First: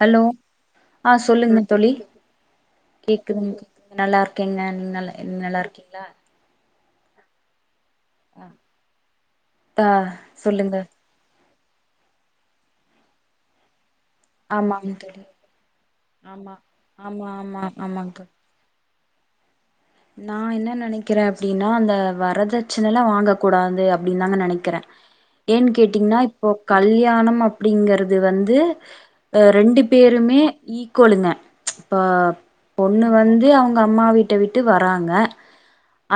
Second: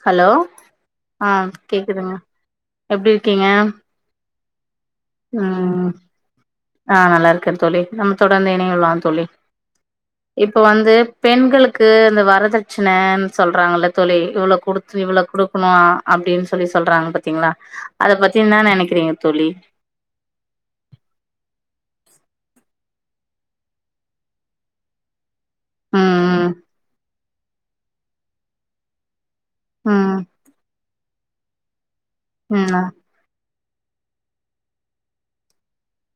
Hello ஆ சொல்லுங்க தோழி எப்டி இருக்கீங்க கேக்குதுங்க கேக்குது நல்லாரு கேங்க நீங் நல்லா ம் நல்லாருக்கீங்களா ஆ நல்லாருக்கே தோழி நம் தொடர்ந்து இணையலாம் தோழி ஆ இப்ப சொல்லுங்க வந்து பெண்களுக் கு இந்த வரதட்சணன் சொல்றாங்கள தோழி இவ்ளோ ஆமாங்க குடுத்து இவ்ளோ தோழி குடுக்கனு அப்டின்னு ஆமா சொல்லி சொல்றாங்க ஆமா பாத்தீங்களா ஆமா ஆமாங்க அத தோழி பத்தி என்னா நெனைக்கிறீங்க தோழி நா என்ன நெனைக்கிறே அப்டின்னா அந்த வரதட்சணலா வாங்க கூடாது அப்டின்னு தாங்க நெனைக்கிறே ஏன் கேட்டீங்கன்னா ம் இப்போ கல்யாணம் அப்டிங்கறது வந்து ரெண்டு ம் பேருமே ஈக்குவலுங்க இப்ப ம் ம் பொண்ணு வந்து அவங்க அம்மா வீட்ட விட்டு வராங்க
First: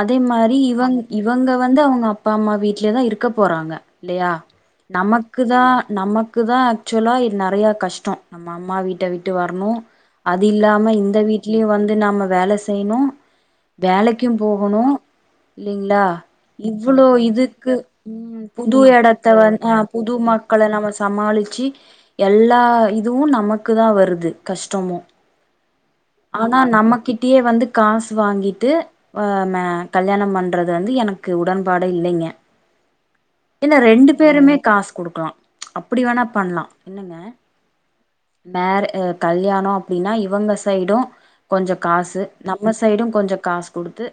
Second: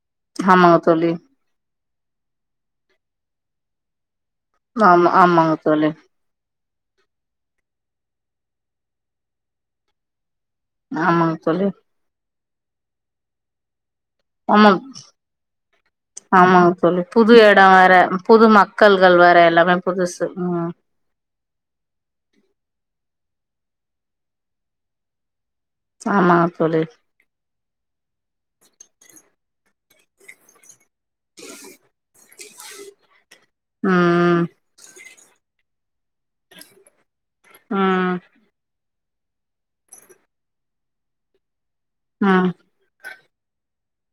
அதே மாரி ஆமாங்க இவங் தோழி இவங்க வந்து அவங்க அப்பா அம்மா வீட்ல தா இருக்க போறாங்க இல்லையா ஆமா நமக்கு ஆமாங்க தா தோழி நமக்கு தா ஆக்சுவலா இல் நெறையா கஷ்டோ நம்ப அம்மா வீட்ட விட்டு வரனு அது இல்லாம இந்த ஆமாங்க வீட்லயு தோழி வந்து நம்ப வேல செய்னு வேலைக்கு ஆமா போகனு இல்லைங்களா ஆமாங்க தோழி இவ்ளோ புது எடோ இதுக்கு வேற ம் புது மக்கள்கள் எடத்த வேற வந் எல்லாமே அ புது புதுசு ம் மக்களலா நம்ப சமா ளிச்சி எல்லா இதுவு நமக்கு தா வருது கஷ்டமு ஆமாங்க ஆனா தோழி நம்மகிட்டயே வந்து காசு வாங்கிட்டு ஒ ந கல்யாணோ பண்றது அது வந்து எனக்கு உடன்பாடே இல்லைங்க இல்ல ரெண்டு ம் பேருமே காசு குடுக்லா அப்டி வேணா பண்ணலா என்னங்க ம் ம் மேரே கல்யாணோ அப்டின்னா இவங்க சைடு கொஞ்சோ காசு ம் நம்ப சை டு கொஞ்சோ காசு குடுத்து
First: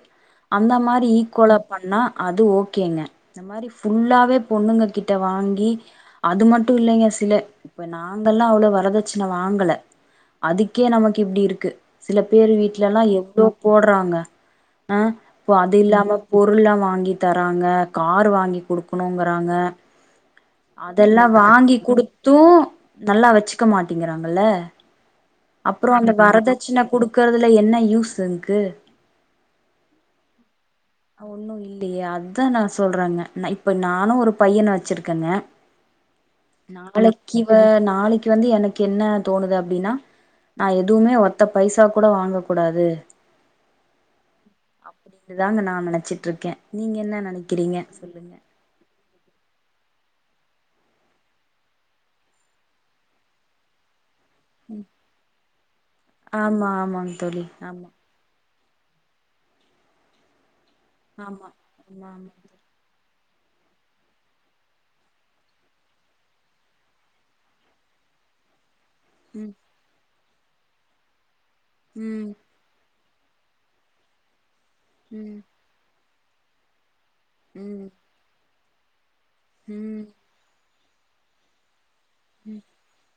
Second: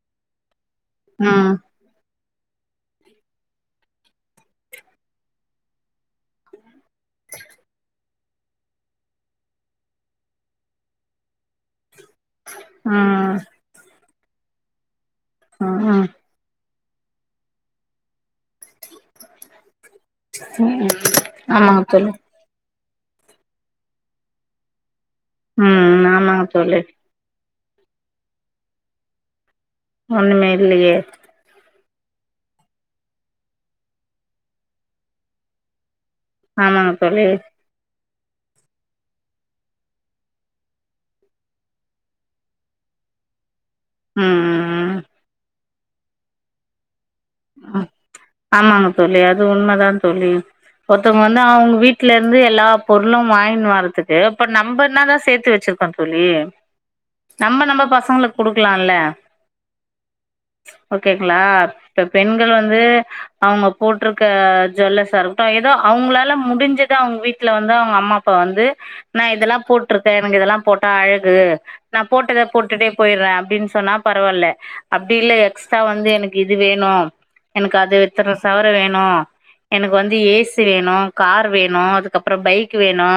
அந்த மாரி ம் ஈக்குவலா பண்ணா அது ஓகேங்க இந்த மாரி ஃபுல்லாவே பொண்ணுங்ககிட்ட வாங்கி அது மட் டு இல்லங்க சில இப்ப நா ங்கெல்லா அவ்ளோ வரதட்சன வாங்கல அதுக்கே நமக்கு இப்டி இருக்கு சில பேர் வீட்லலா ம் எவ்ளோ போட்றாங்க அ இப்போ அது ம் இல்லாம பொருள்லா வாங் கி தராங்க கார் வாங்கி குடுக்கணுங்கறாங்க ம் அதெல்லா வாங்கி ஆமாங்க தோழி குடுத்து நல்லா வச்சிக்க மாட்டேங்கிறாங்கல்ல அப்றோ ம் அந்த ஆமாங்க தோழி வரதட்சண குடுக்கறது லா என்ன யூஸ்சுங்கு ஒன்னுமே இல்லயே டி அதா நா சொல்றங்க ந இப்ப நானும் ஒரு பையன வச்சிருக்கேங்க ஆமாங்க தோழி நாளைக்கு வ நாளைக்கு வந்து எனக்கு என்ன தோணுது அப்படின்னா நா எதுவுமே ஒத்த பைசா கூட வாங்க கூடாது ம் ம் அப்படின்னுதாங்க நா நனைச்சிட்டுருக்கே நீங்க என்ன ந ம் ஆமாங்க தோழி அது உண்மைதா தோழி ஒருத்தவங்க வந்து அவங்க வீட்டு்ல இருந்து எல்லா பொருளும் வாயின் வரறதுக் ஏப்ப நம்ப என்னாதா சேத்து வச்சிருக்கோ தோழி ஆமா ஆமாங் தோழி நம்ம நம்ம ஆமா பசங்களுக் குடுக்கலால ஓகேங்களா ஆமா இப்ப ஆமா ஆமா பெண்கள் வந்து அவங்க போட்டிருக்க ஜல்லச இருக்கட்டும் ஏதோ அவங்களால முடிஞ்சதா அவங்க வீட்டுல வந்து அவங்க அம்மா அப்பா வந்து நான் ம் இதெல்லாம் போட்டிருக்கேன் எனக்கு இதெல்லாம் போட்டா அழகு நா ம் போட்டத போட்டுட்டே போயிடுற அப்படின்னு சொன்னா பரவால்ல அப்படி இல்லை ம் எக்ஸ்ட்ரா வந்து எனக்கு இது வேணும் எனக்கு ம் அது வித்தற சவர வேணும் எனக்கு ம் வந்து ஏசி வேணும் கார் வேணும் அதுக் கப்ரோ பைக் வேணு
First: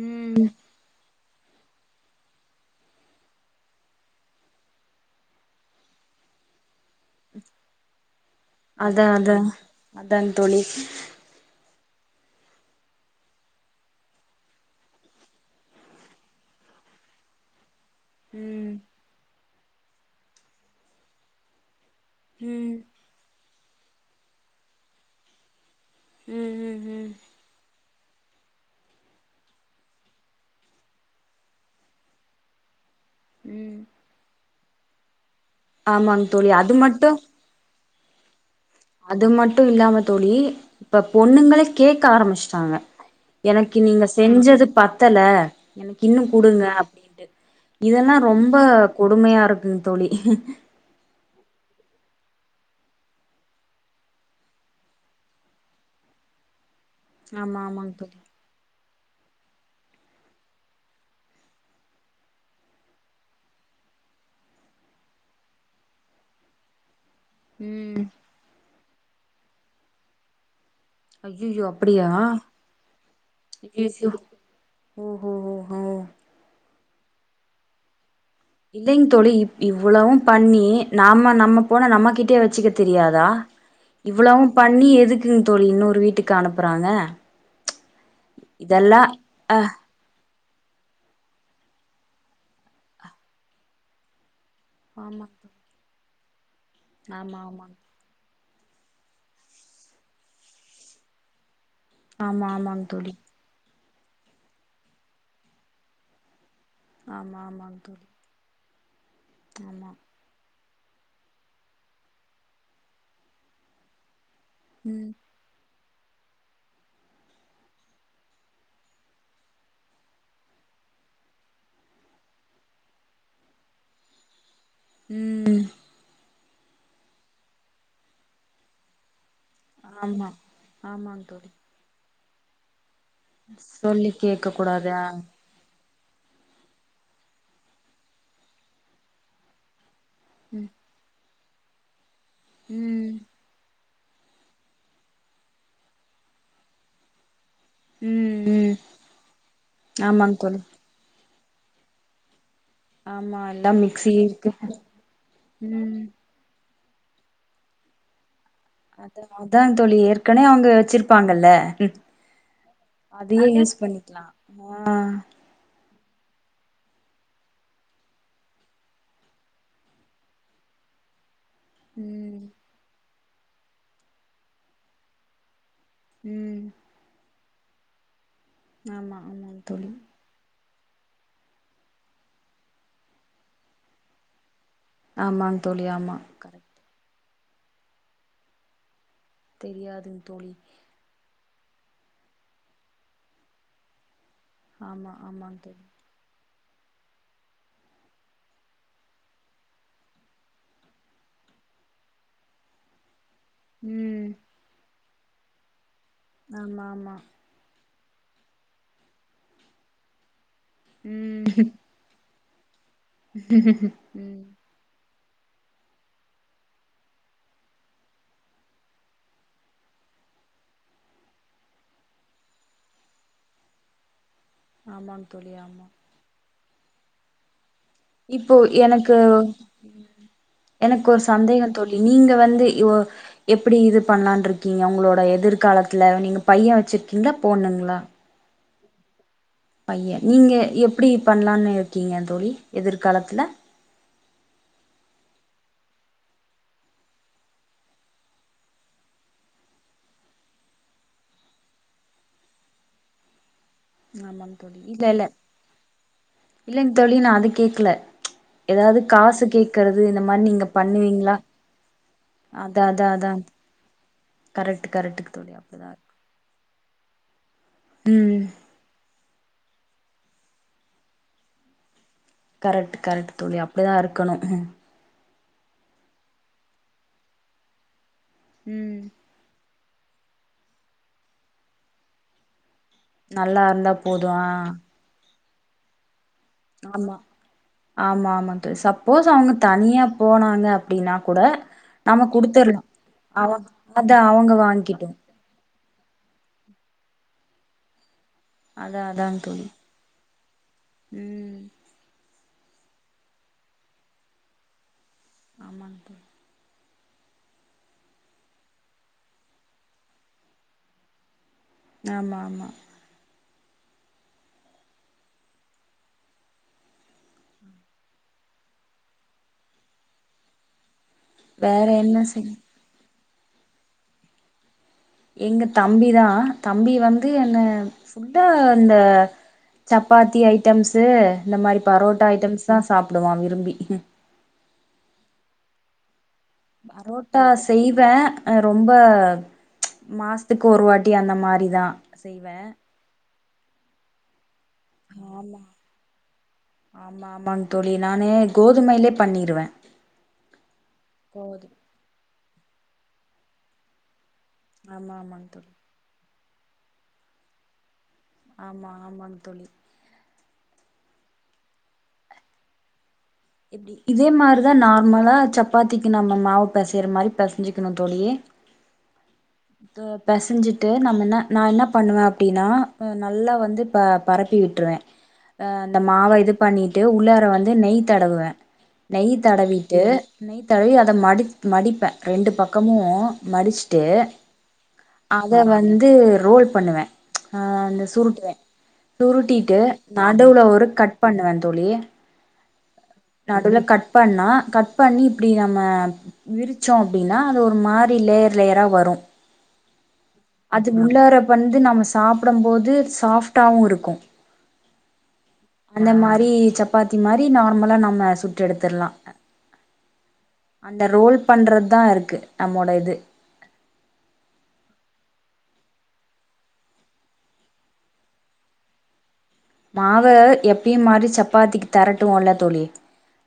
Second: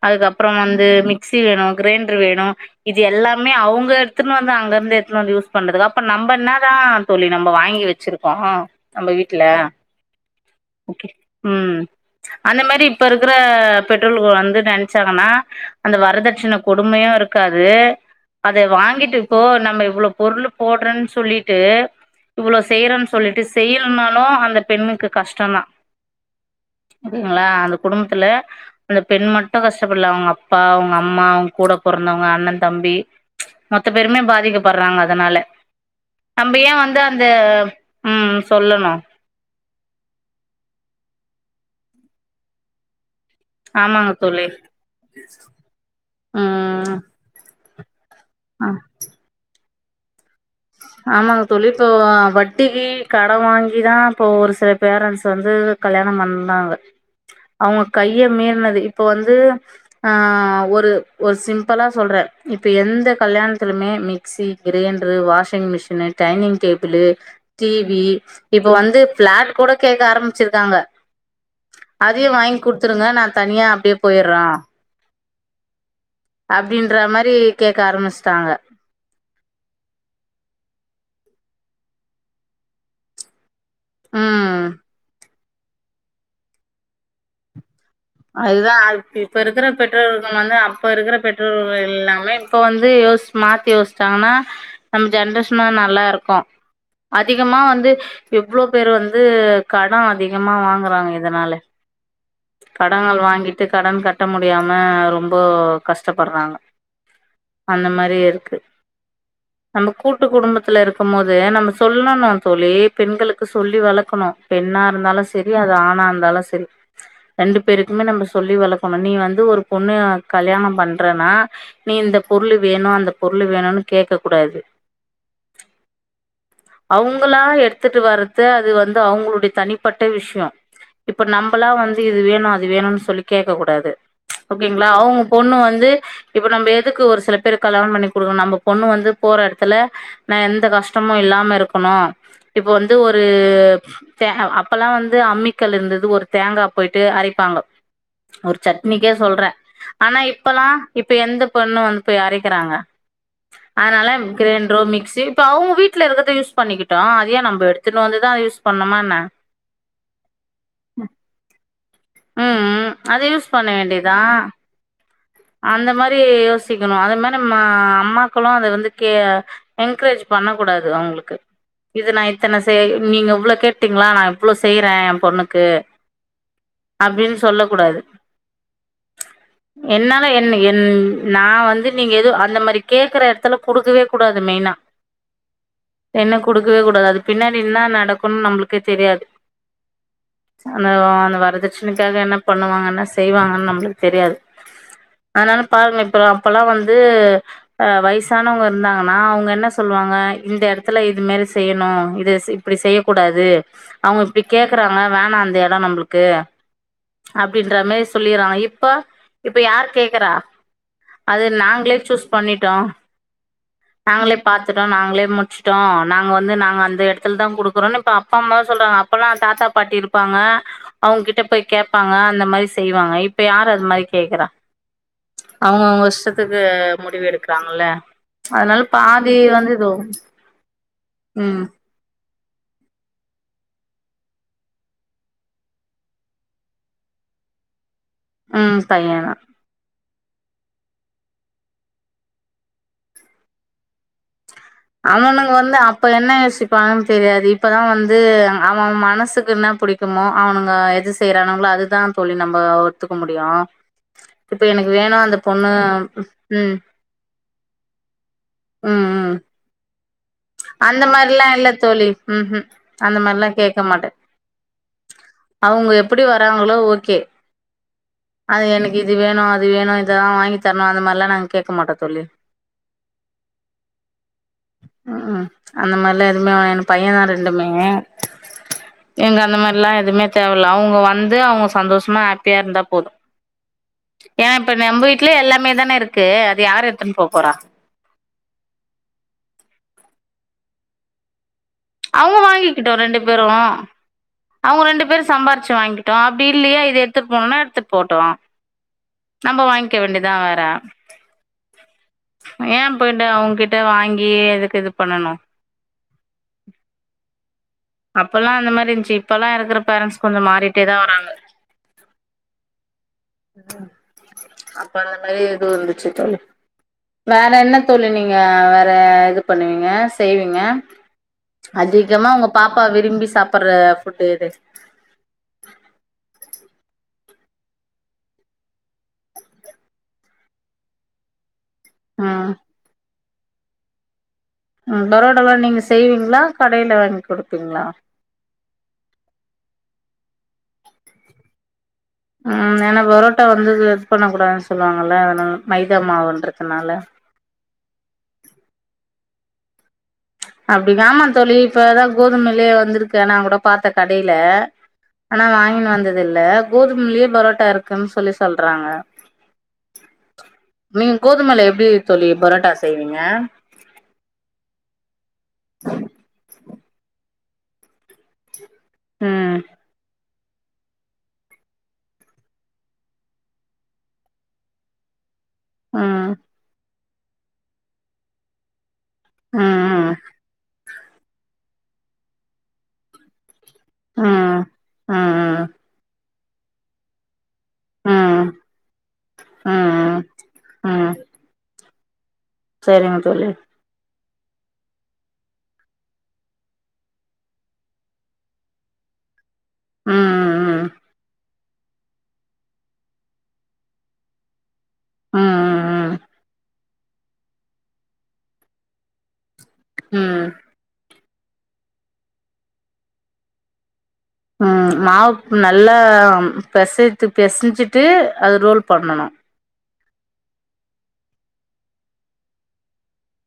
ம் அதுக்கப்ரோ வந்து க்சி வேணும் கிரைண்டர் வேணும் இது எல்லாமே அவுங்க எடுத்துனுவந்து அங்க இருந்து எடுத்துனுவந்து யூஸ் பண்றது அப்ப நம் நம்ப என்ன தா தோழி நம்ப வாங்கி வச் சுருக்கோம் அதா நம்ப அதா வீட்டுல அதாங் தோழி ஓகே ம் அந்த மாரி இப்ப இருக்கிற பெற்றோர்கள் வந்து நனைச்சாங்கன்னா அந்த வரதட்சண கொடுமைய இருக்காது அத ம் வாங்கிட்டுப்போ நம்ம இவ்வளவு பொருள் போடுறேன்னு சொல்லிட்டு உம் சொல்ட்டு செய்யலனாலும் அந்த பெண்ணுக்கு கஷ்டோ தா உம் உம் உம் குடும்பத்துல அந்த பெண் மட்டும் கஷ்டப்படல அவங்க அப்பா அவங்க அம்மா அவங்க கூட போறந்தவங்க அண்ணன் தம்பி ம் மொத்த பேருமே பாதிக்கப்படுறாங்க அதனால ஆமாங் தோழி நம்ப ஏ அது வந்து மட்டு அந்த உம் சொல்லணும் மட்டும் இல்லாம தோழி இப்ப பொண்ணுங்கலே கேட்க ஆரம்பிச்சிட்டாங்க எனக்கு நீங்க ஆமாங்க தோழி செஞ்சது பத்தல எனக்கு இன்னும் கொடுங்க ம் அப்படின்ட்டு இதெல்லா ரொம்ப ஆ கொடுமையா இருக்குங் தோழி ஆமாங்க தோழி இப்போ வட்டிக்கு கட வாங்கிதா இப்போ ஒரு சில பேரண்ட்ஸ் வந்து கல்யாணம் பண்ணாங்க ஆமா அவங்க ஆமாங் தோழி கைய மீர்னது போ வந்து ஆ ஒரு ஒரு சிம்பிளா சொல்ற இப்ப எந்த கல்யாணத்துலுமே மிகஸி கிரைண்டரு வாஷ் டங் மிஷன் டைனிங் டேபிள் ம் டிவி இப்ப வந்து பிளாட் கூட கேக்க ஆரம்பிச்சிருக்காங்க ஐயையோ அப்டியா அதையே வாங்கி குடுத்துருங்க நா தனியா அப்படியே ஐயையோ போயரோ ஓஹோ ஓஹோ அப்படின்ற மாரி கேக்க ஆரம்பிச் இல்லைங் தோழி இ இவ்வளவு பண்ணி நாம நம்ம போன நம்ம கிட்டே வச்சுக்க தெரியாதா இவ்வளவும் ம் பண்ணி எதுக் ம் தோழி இன்னொரு வீட்டுக்கு அனுப்புறாங்க அதுதான் இதெல்லா இப்ப அ இருக்கிற பெற்றோர்கம் வந்து அப்ப இருக்கிற பெ ட்ரொர்கல் எல்லாமே இப்ப வந்து யோச மாத்தி யோசிச்சாங்கன்னா நம்ம ஆமாங் ஜென்ரேஷனு நல்லா இருக் கும் தோழி ஆமா அதிகமா ஆமாங் வந்து எவ்வளோ பேரு வந்து கடோ அதிகமா வாங்குறாங்க இதனால ஆமா ஆமாங் தோழி கடோகள் வாங்கிட்டு கடன் கட்ட முடியாம ரொம்ப கஷ்டப்படுறாங்க ஆமா ஆமாங் அந்த தோழி மாரி இருக்கு நம்ம ஆமா கூட்டு குடும்பத் துல இருக்கும் மோது நம்ம சொல்லணும் தோழி பெண்களுக்கு சொல்லி வளக்கணும் பெண்ணா ம் இருந்தாலு செரி அது ஆணா இருந்தாலு செரி ரெண்டு பேருக்குமே நம்ப சொல்லி வளக்கணு நீ வந்து ஒரு பொண்ணு கல்யாணோ பண்றனா நீ இந்த பொ பொருளு வேணு அந்த பொருளு வேணுன்னு கேக்க கூடாது ம் ம் அவுங்களா எடுத்துட்டு வர்றது அது வந்து அவுங்களுடைய தனிப்பட்ட ஆமா விஷயோ ஆமாங் இப்ப தோழி நம்பலா வந்து இது வேணு அது வேணுன்னு சொல்லி கேக்க கூடாது சொல்லி கேக்க ஓகேங்ளா கூடாது அ அவுங்க பொண்ணு வந்து இப்ப நம்ம எதுக்கு ஒரு சில பேரு கல்யாணோ பண்ணி குடுக்கணு நம்ப பொண்ணு வந்து போற எடத்துல ன எந்த கஷ்டமு இல்லாம இருக்கணு இப்போ ம் வந்து ம் ஒரு தே அப்பல்லா வந்து அம்மிக்கல்லு இருந்துது ஒரு தேங்கா போயிட்டு அரைப்பாங்கோ ம் ஒரு ம் சட்னிக்கே சொல்றே ஆனா ஆமாங் தோழி இப்பல்லா இப்ப எந்த பொண்ணு வந்துப் போய் அரைக் இருக்குறாங்க ஆமா எல்லா அதனால மிக்சி இருக்கு கிரைண்டரோ மிக்சி இப்ப அவுங்க ம் வீட்டுல இருக்குறத யூஸ் பண்ணிக்கிட் ட்டோ அதையே நம்ப எடுத்துட்டு வந்துதா யூஸ் பண்ணுமா அத என்ன அதா தோழி ஏற்கனவே அவுங்க வச்சுருப்பாங்கல்ல ங்க ம் ம் அத அதையு பண்ண யூஸ் வேண்டியதா பண்ணிக்கலா ஆ அந்த மாரி யோசிக்கணு அது மாரி அ அம்மாக்களு அத வந்து கே என்கரேஜ் பண்ணக்கூடாது ட்ரு அவுங்களுக்கு இது நா ம் இத்தன செய் நீங்க இவ்ளோ கேட்டீங்களா நா இவ்ளோ செய்றே ஏ பொண்ணுக்கு ம் சொல்லக் கூடாது ஆமா ஆமாங் தோழி என்னால என்ன என் நா வந்து நீங்க எதுவு அந்த மாதிரி கேட்குற எடத்துல குடுக்கவே கூடாது மெய்னா ஆமாங்க தோழி ஆமாங் கரெக்ட் கூடாது அது பின்னாடி நின்ன நடக்குணுன்னு நம்பளுக்கே தெரியாது தெரியாதுங் தோழி ப்ரச்சனக்காக என்ன பண்ணு வாங்கன்ன செய்வாங்கனு நம்பளுக்கு தெரியாது ஆமா ஆமாங் அதுனால தோழி பாருங்க இப்போ அப்பல்லா வந்து அ வயசானவங்க இருந்தாங்கன்னா அவுங்க என்ன சொல்லுவாங்க இந்த எடத்துல இது மேல செய்யணு இது இப்டி செய்யக் கூடாது து அவுங்க ம் இப்டி கேக்குறாங்க வேணா அந்த எடோ நம்பளுக்கு ஆமா ஆமா அப்டின்ற மாரி சொல்லிர்றாங்க இப்ப இப்ப யார் கேக்குறா அது ம் நாங்களே சூஸ் பண்ணிட்டோ நாங்களே ம் பாத்துட்டோ நாங்களே முடுச்ட்டோ நாங்க வந்து நாங்க அந்த எடத்துல தா குடுக்குறோனு இப்ப அப்பா அம்மா தா சொல்றாங்க அப்பல்லா தாத்தா பாட்டி இருப்பாங் ங்க அவுங்க கிட்ட போய் கேப்பாங்க அந்த மாரி செய்வாங்க இப்ப யாரு அது மாதிரி ஆமாங்க தோழி ஆமாங் க்கு முடிவு எடுக்குறாங் இப்போ எனக்கு இதோ எனக்கு ஒரு ம். சந்தேகந் தோழி நீங்க வந் ந்து இவோ எப்புடி இது பண்ணலான்ருக்கீங்க உங்களோட எதிர்காலத்துல நீங்க பையே வச்சுருக்கீங்களா பொண் ண்ணுங்ளா ம் பையந்தா பையே நீங்க எப்புடி பண்ணலான்னு இருக்கீங்க தோழி எதிர்காலத்துல அவனுக்க வந்து அப்ப என்ன யோசிப்பாங்கனு தெரியாது இப்பதா வந்து அவெ மனசுக்கு என்னப் புடிக்குமோ அவனுங்க எது செய்றானுங்களோ அதுதா தோழி நம்ம ஒத்துக்க முடியு இல்ல இல்ல ம். ம். இல்லங் தோழி நா அது கேக்ல எதாவது ம். காசு கேக்க அந்த மாரில்லா இல்ல தோழி ம் ம் அதா அதா அந்த அதா மாரில்லா ஃகேக்க மாட்டே கரெக்ட் கரெக்ட் தோழி அப்டிதா அவுங்க இருக்கு. எப்புடி வராங்களோ ஓகே ம் அது எனக்கு இது வேணு அது வேணு இதல்லா வாங்கி தரணு அந்த மாரில்லா நாங்க கேக்க மாட்டோ தோழி கரெக்ட் கரெக்ட் தோழி அப்டிதா இருக்கணு ம் அந்த மாரில்லா எதுவுமே வாங்கின்ட்டு பையந்தா ரெண்டுமே ம் எங்க அந்த மாரி எல்லா எதுவுமே தேவல்ல அவுங்க வந்து அவுங்க சந்தோஷமா ஹாப்பியா இருந்தா போ போதோ நல்லா இருந்தா போது ஏ ஆ இப்ப நம்ப வீட்லே எல்லாமே தானருக் ஆமா ஆமா ஆமா த சப்போஸ் அவுங்க தனியா போனாங்க அப்டின்னா கூட நம்ம அவுங்க குடுத்துர்லா வாங்கிக்கட்டோ ரெண்டு பேரு அவ அதா அவங்க அவுங்க ரெண்டு வாங்கிட்டு பேரு சம்பாரிச்சி வாங்கி ட்டோ அப்டி இல்லியா இது எடுத்துட் போனோன்னா எடுத்துட் போட்டோ அதா அதாங் நம்ப தோழி வாய்ங்க்க வேண்டியதா வேற ம் ஏ போயிட்டு அவுங்கிட்ட வாங்கி எதுக்கு இதுப் ஆமாங் தோழி அப்பல்லா அந்த மாரி இன்ச்சி இப்பல்லா இருக்கற பேரண்ட்ஸ் கொஞ்சோ மாறிட்டே தா வராங்க ஆமா ஆமா அப்ப அந்த மாரி எதோ இருந்துச்சி தோழி வேற என்ன தோழி நீங்க வேற இது பண்ணுவீங்க செய்வீங்க வேற என்ன அதிகமா உங்க செய் பாப்பா விரும்பி சாப்பற்ற ஃபுட்டு எது எங்க தம்பிதா தம்பி வந்து என்ன ஃபுட்டா அந்த சப்பாத்தி ஐட்டம்ஸ்ஸு இந்த மாரி பரோட்டா ம் ஐட்டம்ஸ்ஸு தா சாப்டுவா விரும்பி ம் பரோட்டால்லா நீங்க செய்வீங்ளா பரோட்டா செய்வ அ ரொம்ப மாசத்துக்கு ஒரு வாட்டி அந்த மாரி தா ம் ஏன்னா பரோட்டா வந்து இது பண்ண கூடாதுன் சொல்லுவாங்கள அதனால ஆமா மைதா மாவுன்றதுனால ஆமா ஆமாங் தோழி நானு கோதுமைலே பண்ணிருவே அப்டிங் ஆமா தோழி போது இப்ப தா கோதுமைலியே வந்திருக்கே நா கூட பாத்த கடை ல ஆமா ஆனா ஆமாங் தோழி வாங்கினு வந்ததில்ல கோதும்லியே பரோட்டாருக்குன் ஸ் ஆமா ஆமாங் தோழி நீங் கோதுமைல எப்டி தோழி பரோட்டா செய்வீங்க இப்டி இதே மாரிதா நார்மலா சப்பாத்திக்கு நாம்ம மாவு பெசைற மாரி பெசஞ்சிக்கணு தோழி ம் த பெசஞ்சிட்டு நம்ம இன்ன நா என்ன பண்ணுவே அப்டின்னா நல்லா வந்து ப பரப்பி விட்டுருவே அ அந்த மாவ ம் இது பண்ணிட்டு உள்ளார வந்து நெய் தடவுவ நெய் தடவிட்டு ம் நெய் தடவி அத மடிப் மடிப்பே ரெண்டு பக்கமு மடிச்சி டு ம் அத ம் வந்து ரோல் பண்ணுவே அ அந்த ம் சுருட்டுவே சுருட்டிட்டு ம் நடுவுல ஒரு கட் பண்ணுவே தோழி செரிங்க தோழி நடுவுல கட் பண்ணா கட் பண்ணி இப்டி நம்ம விரிச்சோ அப்டின்னா அது ஒரு மாரி லேயர் லேயரா வரு அது ம் உள்ளார வந்து நம்ம சாப்டம் போது சாஃப்ட்டாவுருக்கு ம் அந்த ம் மாரி சப்பாத்தி மாரி நார்மலா நம்ம சுட்டு எடுத்துர்லா ம் அந்த ரோல் பண்றத்தாருக்கு நம்மோட இது ம் மாவு நல்லா பெசத்து பெசஞ்சிட்டு அது ரோல் பண்ணனு மாவ எப்பயு மாரி சப்பாத்திக்கு தெரட்டுவோல்ல தோழி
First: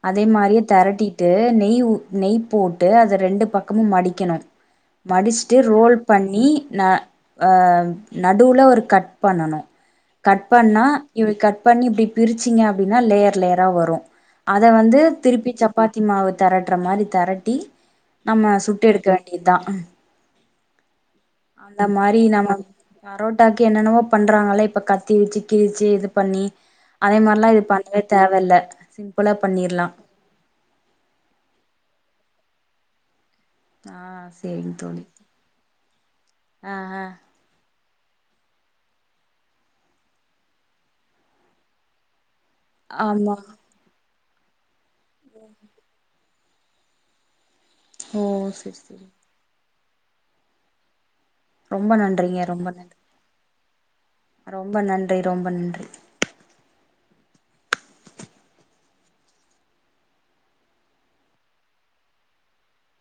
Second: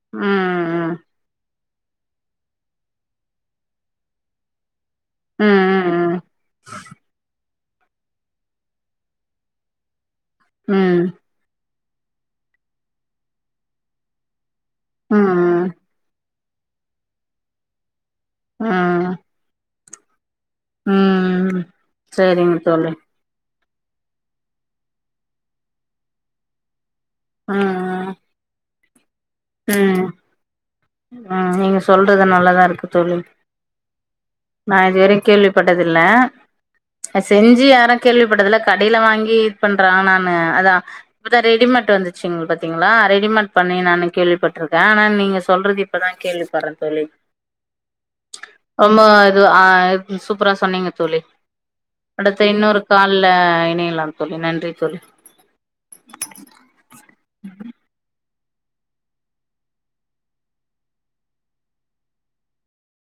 அதே மாரியே ம் தெரட்டிட்டு நெய் யு நெய் போட்டு அத ரெண்டு பக்கமு மடிக்கணும் ம் மடிச்சிட்டு ரோல் ம் பண்ணி ந அ நடுவுல ஒரு கட் பண்ணணு கட் பண்ணா ம் இப்டி பண்ணி இப்டி பிரிச்சிங்க அப்டின்னா லேயர் லேயரா வரு அத வந்து திருப்பி ம் சப்பாத்தி மாவத் தெரட்டுற மாரி தெரட்டி நம்ம ம் சுட்டு எடுக்க ம் வேண்டிதா ம் அந்த மாரி நம்ம சரிங்க தோழி பரோட்டாக் கே என்னென்னவோ பண்றாங்கள இப்ப கத்தி வெச்சி கிலிச்சி இது பண்ணி அதே மாரிலா ம் இது பண்ணவே ம் தேவல்ல சிம் ம் அ நீங்க சொல்றது நல்லாதாருக்கு தோழி ஆ சேரிங் நா தோழி இதுவெரையு கேள்விப்பட்டதில்ல ஆ ஆ செஞ்சி யாரோ கேள்விப்பட்டதில்ல கடைல வாங்கி இது பண்றாங் நானு அதா இப்பதா ரெடிமேட் வந்துச்சிங் பாத் த்திங்களா ஆமா அரேஞ்ச்மென்ட் பண்ணி நானு கேள்விப்பட்டிருக்கே ஆனா நீங்க சொல்றது இப்பதா கேள்விப்படுறே தோழி ஓ செரி ரொம்ப செரி இது ஆ சூப்பரா சொன்னீங்க தோழி ரொம்ப நன்றிங்க அடுத்த ரொம்ப இன்னொரு நன்றி கால்ல இணையலாம் தோழி ரொம்ப தோழி நன்றி ரொம்ப நன்றி